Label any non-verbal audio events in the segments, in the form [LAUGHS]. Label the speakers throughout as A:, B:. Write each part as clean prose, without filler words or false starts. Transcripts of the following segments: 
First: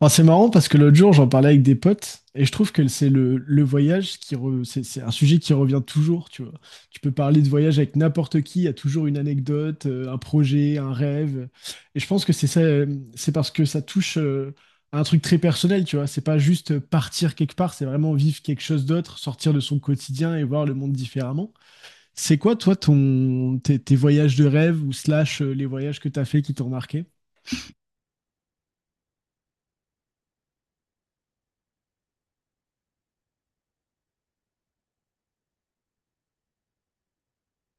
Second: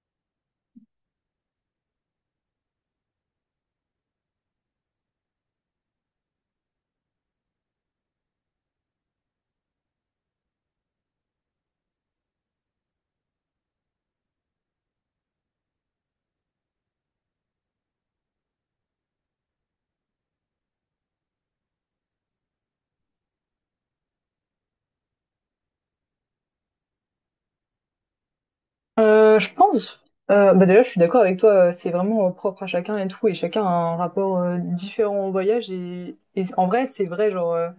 A: Enfin, c'est marrant parce que l'autre jour, j'en parlais avec des potes et je trouve que c'est le voyage c'est un sujet qui revient toujours, tu vois. Tu peux parler de voyage avec n'importe qui, il y a toujours une anecdote, un projet, un rêve. Et je pense que c'est ça, c'est parce que ça touche à un truc très personnel, tu vois. C'est pas juste partir quelque part, c'est vraiment vivre quelque chose d'autre, sortir de son quotidien et voir le monde différemment. C'est quoi, toi, ton, tes voyages de rêve ou slash les voyages que tu as fait qui t'ont marqué?
B: Je pense, bah déjà je suis d'accord avec toi, c'est vraiment propre à chacun et tout, et chacun a un rapport différent au voyage, et en vrai c'est vrai, genre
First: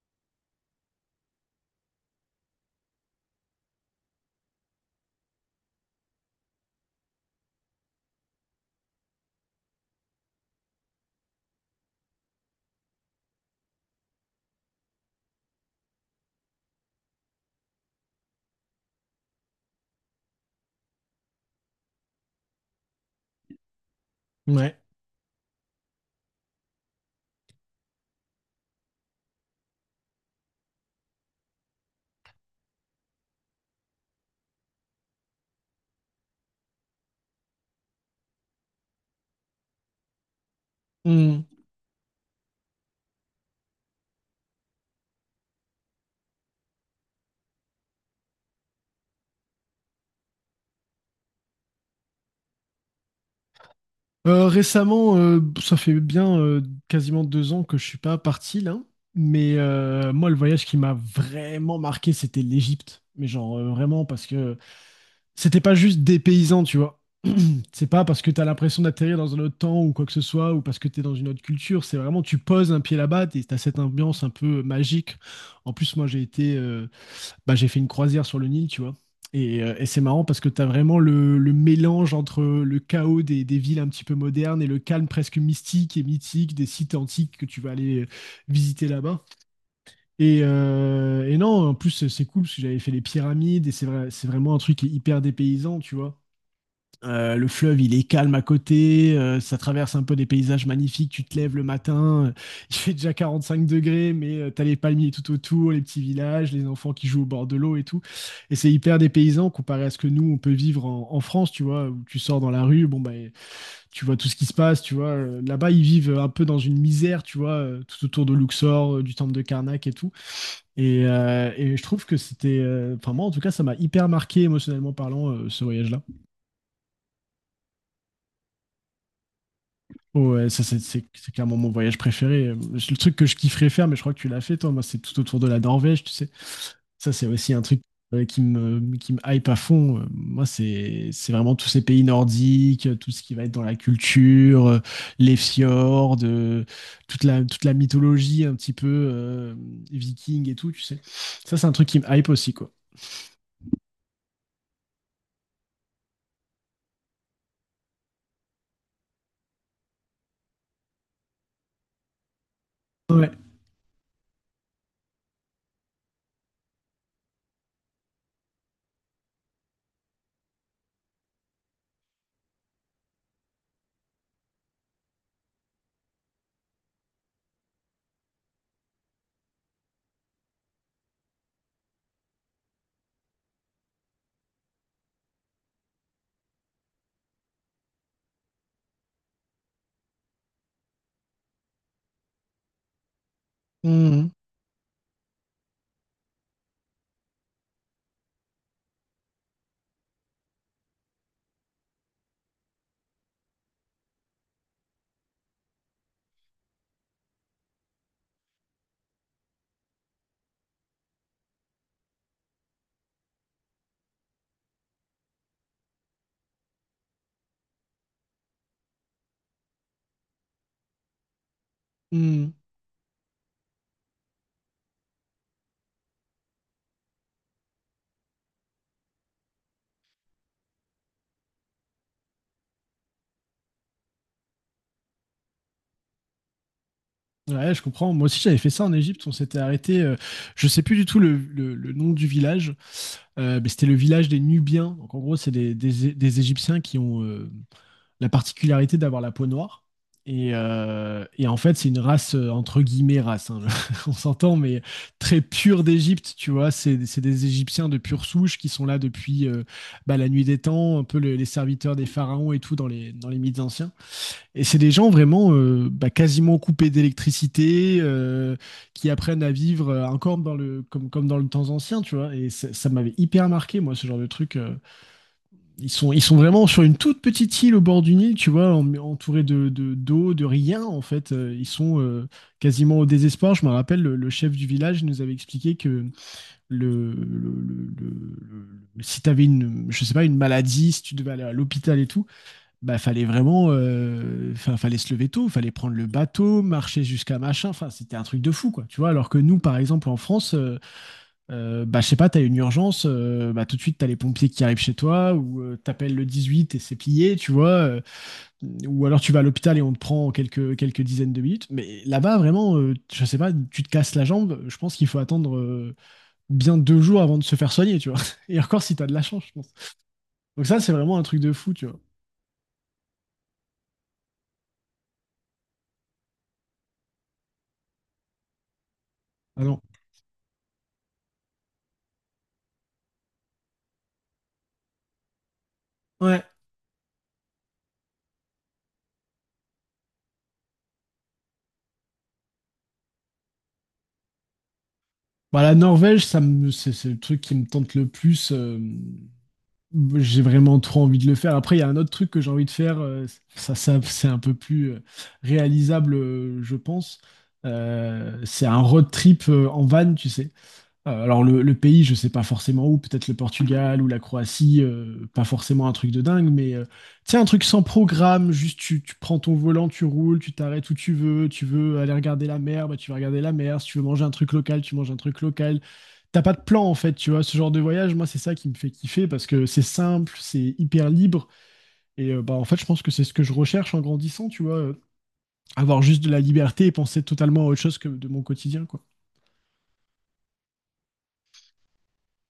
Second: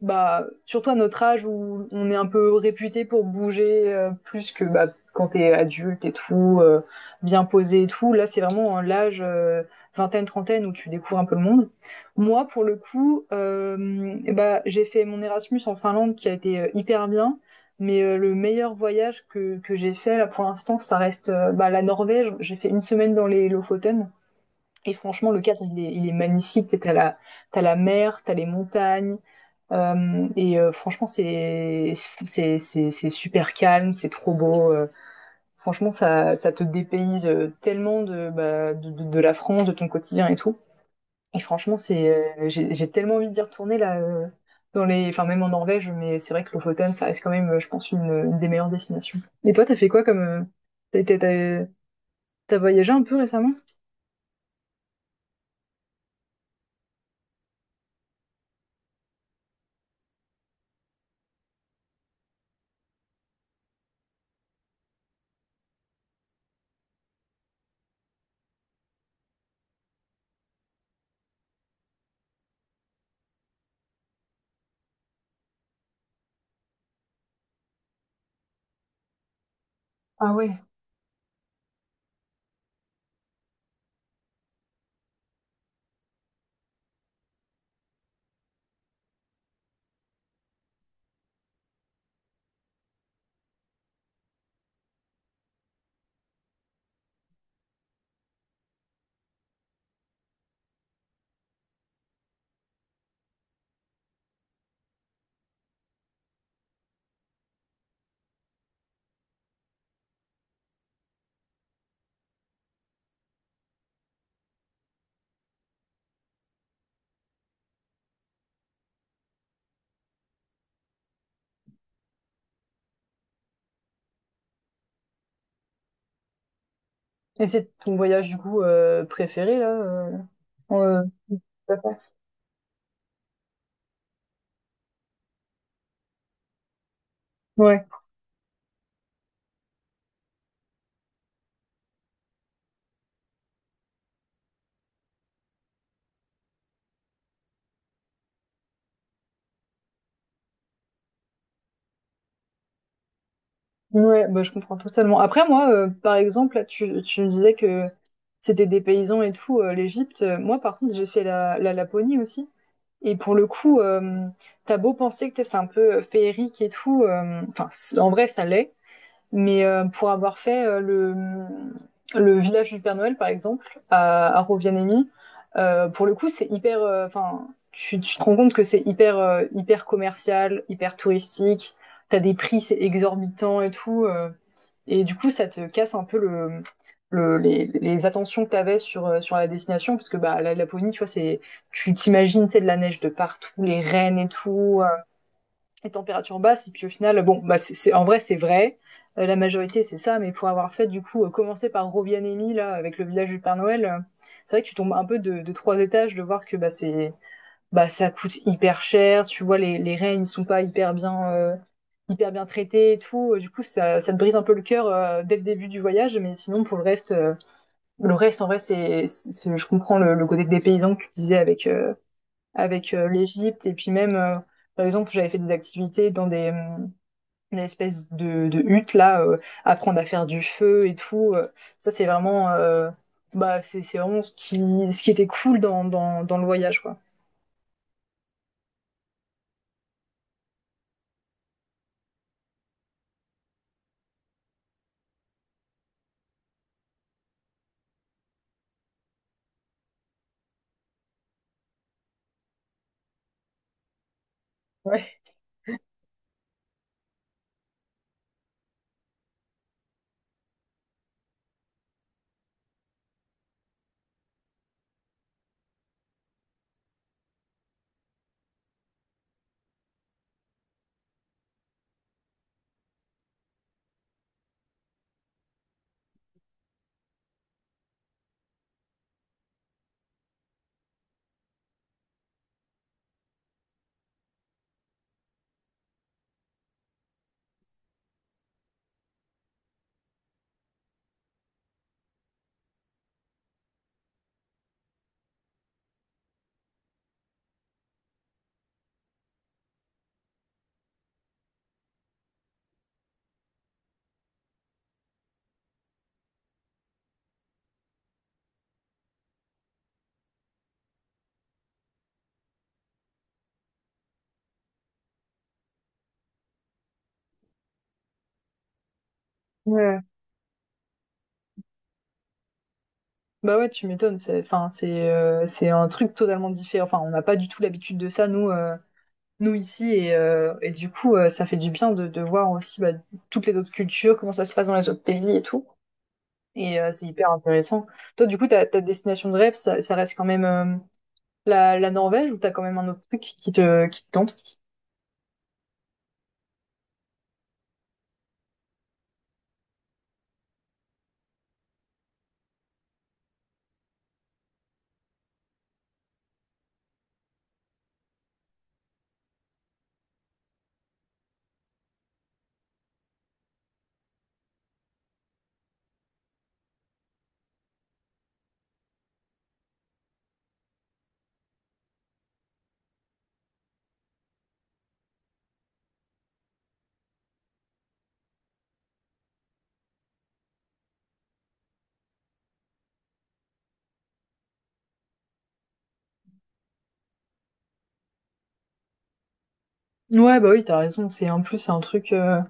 B: bah, surtout à notre âge où on est un peu réputé pour bouger plus que bah, quand t'es adulte et tout, bien posé et tout. Là, c'est vraiment l'âge vingtaine, trentaine où tu découvres un peu le monde. Moi, pour le coup, eh bah, j'ai fait mon Erasmus en Finlande qui a été hyper bien. Mais le meilleur voyage que j'ai fait là pour l'instant, ça reste bah, la Norvège. J'ai fait une semaine dans les Lofoten.
A: Ouais.
B: Et franchement, le cadre, il est magnifique. T'as la mer, t'as les montagnes, et franchement, c'est super calme, c'est trop beau. Franchement, ça te dépayse tellement de, bah, de la France, de ton quotidien et tout. Et franchement, c'est j'ai tellement envie d'y retourner là dans les enfin même en Norvège, mais c'est vrai que Lofoten, ça reste quand même, je pense, une des meilleures destinations. Et toi, t'as fait quoi comme t'as été- t'as t'as voyagé un peu récemment?
A: Récemment, ça fait bien quasiment 2 ans que je suis pas parti là, mais moi le voyage qui m'a vraiment marqué c'était l'Égypte, mais genre vraiment parce que c'était pas juste des paysans, tu vois. C'est pas parce que t'as l'impression d'atterrir dans un autre temps ou quoi que ce soit ou parce que t'es dans une autre culture, c'est vraiment tu poses un pied là-bas et t'as cette ambiance un peu magique. En plus moi j'ai été bah, j'ai fait une croisière sur le Nil, tu vois. Et c'est marrant
B: Ah
A: parce que
B: ouais.
A: tu as vraiment le mélange entre le chaos des villes un petit peu modernes et le calme presque mystique et mythique des sites antiques que tu vas aller visiter là-bas. Et non, en plus, c'est cool parce que j'avais fait les pyramides et c'est vrai, c'est vraiment un truc qui est hyper dépaysant, tu vois. Le fleuve, il est calme à côté, ça traverse un peu des paysages magnifiques, tu te lèves le matin, [LAUGHS] il fait déjà 45 degrés, mais tu as les palmiers tout autour, les petits villages, les enfants qui jouent au bord de l'eau et tout. Et c'est hyper dépaysant comparé à ce que nous, on peut vivre en France, tu vois, où tu sors dans la rue, bon, bah, tu vois tout ce qui se passe, tu vois. Là-bas, ils vivent un peu dans une misère, tu vois, tout autour de Luxor, du temple de Karnak et tout. Et je trouve que c'était, enfin moi en tout cas, ça m'a hyper marqué émotionnellement parlant, ce voyage-là.
B: Et c'est ton voyage du coup préféré là?
A: Ouais, ça c'est
B: En,
A: c'est- c'est clairement mon
B: t'as
A: voyage préféré. Le truc que je kifferais faire, mais je crois que tu l'as fait toi, moi c'est tout autour de la Norvège, tu sais. Ça c'est aussi un truc
B: fait
A: qui me hype à fond. Moi c'est vraiment tous ces pays nordiques, tout ce qui va être dans la culture, les fjords, toute la mythologie un petit peu viking et tout, tu sais. Ça c'est un truc qui me hype aussi, quoi.
B: Ouais, bah, je comprends totalement. Après, moi, par exemple, là, tu me disais que c'était des paysans et tout, l'Égypte. Moi, par contre, j'ai fait la Laponie aussi et
A: Ouais.
B: pour le coup, tu beau penser que t'es c'est un peu, féerique et tout, enfin, c en vrai, ça l'est, mais pour avoir fait le village du Père Noël, par exemple, à Rovianemi, pour le coup, c'est hyper. Enfin, enfin, tu te rends compte que c'est hyper, hyper commercial, hyper touristique. T'as des prix, c'est exorbitant et tout. Et du coup, ça te casse un peu le, les attentions que t'avais sur, sur la destination, parce que bah, la Laponie, tu vois, c'est, tu t'imagines, c'est de la neige de partout, les rennes et
A: Mhm.
B: tout, les températures basses. Et puis au final, bon, bah c'est en vrai, c'est vrai. La majorité, c'est ça. Mais pour avoir fait, du coup, commencer par Robianemi, là, avec le village du Père Noël, c'est vrai que tu tombes un peu de trois étages de voir que bah, c'est, bah, ça coûte hyper cher. Tu vois, les reines, ils sont pas hyper bien, hyper bien traités et tout. Du coup, ça te brise un peu le cœur dès le début du voyage. Mais sinon, pour le reste, en vrai, c'est je comprends le côté des paysans que tu disais avec
A: Mhm.
B: avec l'Égypte. Et puis même, par exemple, j'avais fait des activités dans des, une espèce de hutte, là, apprendre à faire du feu et tout. Ça, c'est vraiment, bah, c'est vraiment ce qui était cool dans, dans, dans le voyage, quoi.
A: Ouais, je comprends. Moi aussi, j'avais fait ça en Égypte. On s'était arrêté, je sais plus du tout le nom du village, mais c'était le village des Nubiens. Donc, en gros, c'est des Égyptiens qui ont la particularité d'avoir la peau noire. Et en fait, c'est une race, entre guillemets, race, hein, [LAUGHS] on s'entend, mais
B: Ouais.
A: très pure d'Égypte, tu vois. C'est des Égyptiens de pure souche qui sont là depuis bah, la nuit des temps, un peu les serviteurs des pharaons et tout dans les mythes anciens. Et c'est des gens vraiment bah, quasiment coupés d'électricité, qui apprennent à vivre encore comme dans le temps ancien, tu vois. Et ça m'avait hyper marqué, moi, ce genre de truc. Ils sont vraiment sur une toute petite île au bord du Nil, tu vois, entourés d'eau, de rien, en fait. Ils sont quasiment au désespoir. Je me rappelle, le chef du village nous avait expliqué que le, le, le, le- si tu avais une, je sais pas, une maladie, si tu devais aller à l'hôpital et tout, bah, fallait vraiment, fin, fallait se lever tôt, fallait prendre le bateau, marcher jusqu'à machin. Enfin, c'était un truc de fou, quoi. Tu vois, alors que nous, par exemple, en France, bah, je sais pas, t'as une urgence, bah, tout de suite, t'as les pompiers qui arrivent chez toi, ou t'appelles le 18 et c'est plié, tu vois. Ou alors tu vas à l'hôpital et on te prend en quelques dizaines de minutes. Mais là-bas, vraiment, je sais pas, tu te casses la jambe, je pense qu'il faut attendre bien 2 jours avant de se faire soigner, tu vois. [LAUGHS] Et encore si t'as de la chance, je pense.
B: Ouais.
A: Donc ça, c'est vraiment un truc de fou, tu vois.
B: Bah ouais, tu m'étonnes. C'est, enfin, c'est un truc totalement différent. Enfin, on n'a pas du tout l'habitude de ça, nous, nous
A: Ah non.
B: ici. Et du coup, ça fait du bien de voir aussi bah, toutes les autres cultures, comment ça se passe dans les autres pays et tout.
A: Ouais.
B: Et c'est hyper intéressant. Toi, du coup, ta destination de rêve, ça reste quand même la Norvège ou t'as quand même un autre truc qui te tente?
A: Bah, la Norvège, c'est le truc qui me tente le plus. J'ai vraiment trop envie de le faire. Après, il y a un autre truc que j'ai envie de faire. Ça, c'est un peu plus réalisable, je pense. C'est un road trip en van, tu sais. Alors, le pays, je sais pas forcément où. Peut-être le Portugal ou la Croatie. Pas forcément un truc de dingue, mais tu sais, un truc sans programme. Juste, tu prends ton volant, tu roules, tu t'arrêtes où tu veux. Tu veux aller regarder la mer, bah, tu vas regarder la mer. Si tu veux manger un truc local, tu manges un truc local. T'as pas de plan en fait, tu vois. Ce genre de voyage, moi, c'est ça qui me fait kiffer parce que c'est simple, c'est hyper libre. Et bah, en fait, je pense que c'est ce que je recherche en grandissant, tu vois. Avoir juste de la liberté et penser totalement à autre chose que de mon quotidien, quoi.
B: Ouais, bah oui, t'as raison. C'est en plus c'est un truc.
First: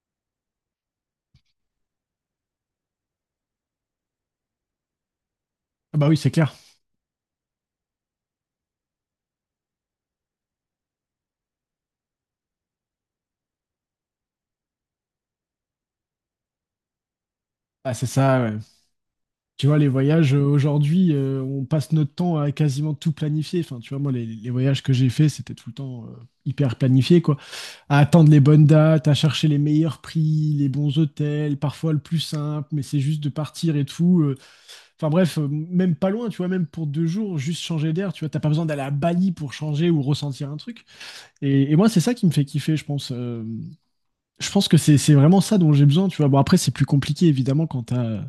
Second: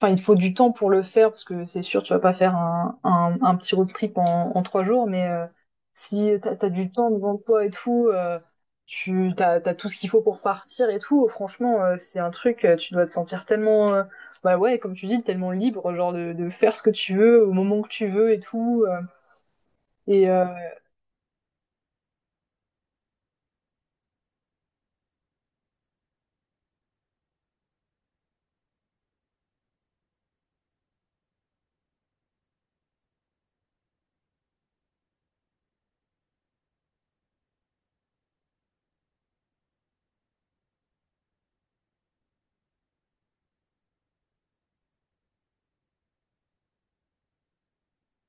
B: Enfin, il te faut du temps pour le faire parce que c'est sûr, tu vas pas faire un petit road trip en trois jours. Mais
A: Ah bah oui,
B: si
A: c'est clair.
B: t'as du temps devant toi et tout, tu t'as tout ce qu'il faut pour partir et tout. Franchement, c'est un truc. Tu dois te sentir tellement, bah ouais, comme tu dis, tellement libre, genre de faire ce que tu veux au moment que
A: Ah, c'est
B: tu veux et
A: ça, ouais.
B: tout.
A: Tu vois, les
B: Et
A: voyages aujourd'hui, on passe notre temps à quasiment tout planifier. Enfin, tu vois, moi, les voyages que j'ai faits, c'était tout le temps hyper planifié, quoi. À attendre les bonnes dates, à chercher les meilleurs prix, les bons hôtels, parfois le plus simple, mais c'est juste de partir et tout. Enfin bref, même pas loin, tu vois, même pour 2 jours, juste changer d'air, tu vois, t'as pas besoin d'aller à Bali pour changer ou ressentir un truc. Et moi, c'est ça qui me fait kiffer, je pense. Je pense que c'est vraiment ça dont j'ai besoin, tu vois. Bon, après, c'est plus compliqué, évidemment, quand t'as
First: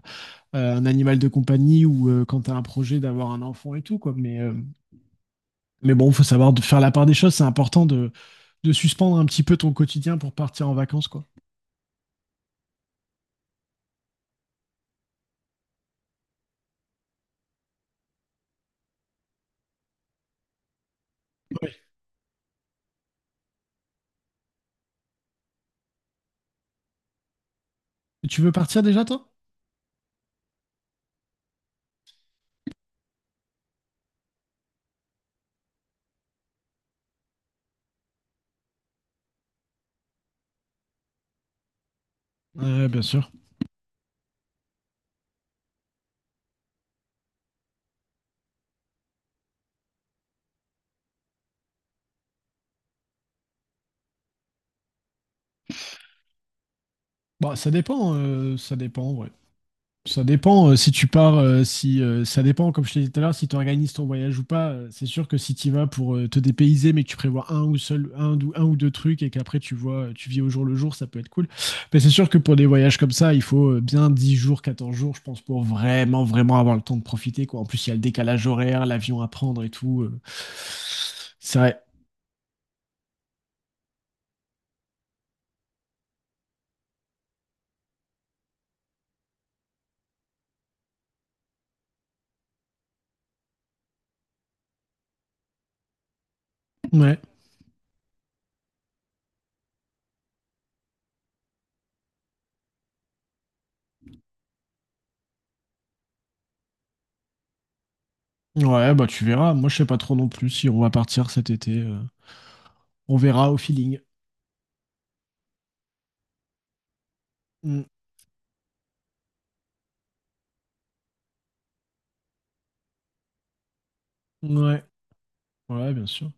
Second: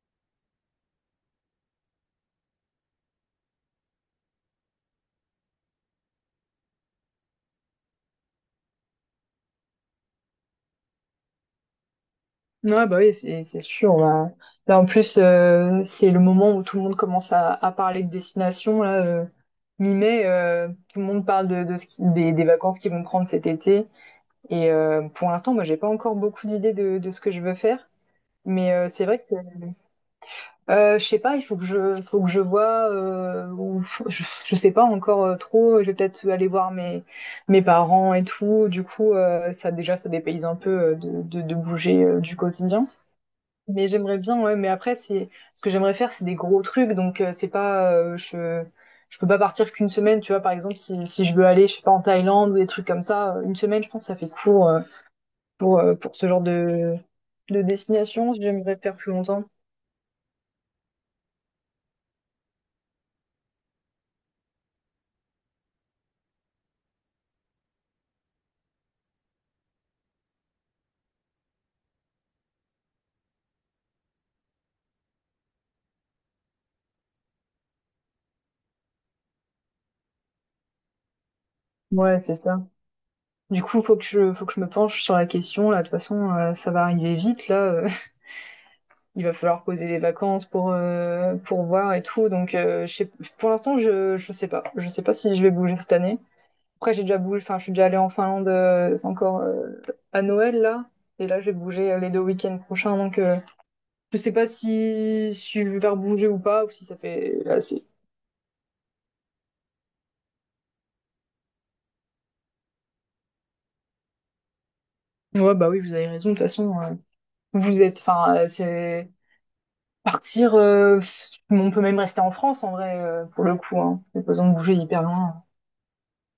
A: un animal de compagnie ou quand t'as un projet d'avoir un enfant et tout, quoi. Mais bon, faut savoir de faire la part des choses, c'est important de suspendre un petit peu ton quotidien pour partir en vacances, quoi.
B: ouais, bah oui, c'est sûr. Là, en plus, c'est le moment où tout le monde commence à parler de destination. Là, mi-mai, tout le monde parle
A: Ouais.
B: de ce qui- des vacances qu'ils vont prendre cet été. Et pour l'instant, moi, j'ai pas encore beaucoup d'idées de ce que je veux faire.
A: Tu veux
B: Mais
A: partir déjà,
B: c'est vrai
A: toi?
B: que je sais pas. Il faut que je vois. Ou faut- je sais pas encore trop. Je vais peut-être aller voir mes mes parents et tout. Du coup, ça déjà, ça dépayse un peu de, de bouger du
A: Ouais,
B: quotidien.
A: bien sûr.
B: Mais j'aimerais bien, ouais, mais après, c'est ce que j'aimerais faire, c'est des gros trucs, donc c'est pas, je peux pas partir qu'une semaine, tu vois, par exemple, si je veux aller, je sais pas, en Thaïlande ou des trucs comme ça, une semaine, je pense, que ça fait court pour ce genre
A: Bah,
B: de
A: ça dépend,
B: destination,
A: euh, ça
B: j'aimerais faire plus
A: dépend, ouais.
B: longtemps.
A: Ça dépend si tu pars, si ça dépend, comme je te disais tout à l'heure, si tu organises ton voyage ou pas. C'est sûr que si tu y vas pour te dépayser, mais que tu prévois un ou seul, un ou deux trucs et qu'après tu vois, tu vis au jour le jour, ça peut être cool. Mais c'est sûr que pour des voyages comme ça, il faut bien 10 jours, 14 jours, je pense, pour vraiment, vraiment avoir le temps de profiter, quoi. En plus, il y a le décalage horaire, l'avion à prendre et tout. C'est vrai.
B: Ouais, c'est ça. Du coup, faut que je me penche sur la question, là, de toute façon, ça va arriver vite, là, [LAUGHS] il va falloir poser les vacances pour voir et tout, donc, pour l'instant, je sais pas si je vais bouger cette année. Après, j'ai déjà
A: Ouais.
B: bougé, enfin, je suis déjà allée en Finlande, c'est encore à Noël là. Et là, je vais bouger les deux week-ends prochains, donc je sais pas si je vais faire bouger ou pas, ou si ça fait assez.
A: Ouais, bah tu verras. Moi, je sais pas trop non plus si on va partir cet été. On verra au feeling.
B: Ouais, bah oui, vous avez raison, de toute façon, vous
A: Mm.
B: êtes, enfin, c'est partir, on peut même rester en France en vrai, pour le coup, hein. Pas besoin de bouger
A: Ouais.
B: hyper loin.
A: Ouais, bien sûr.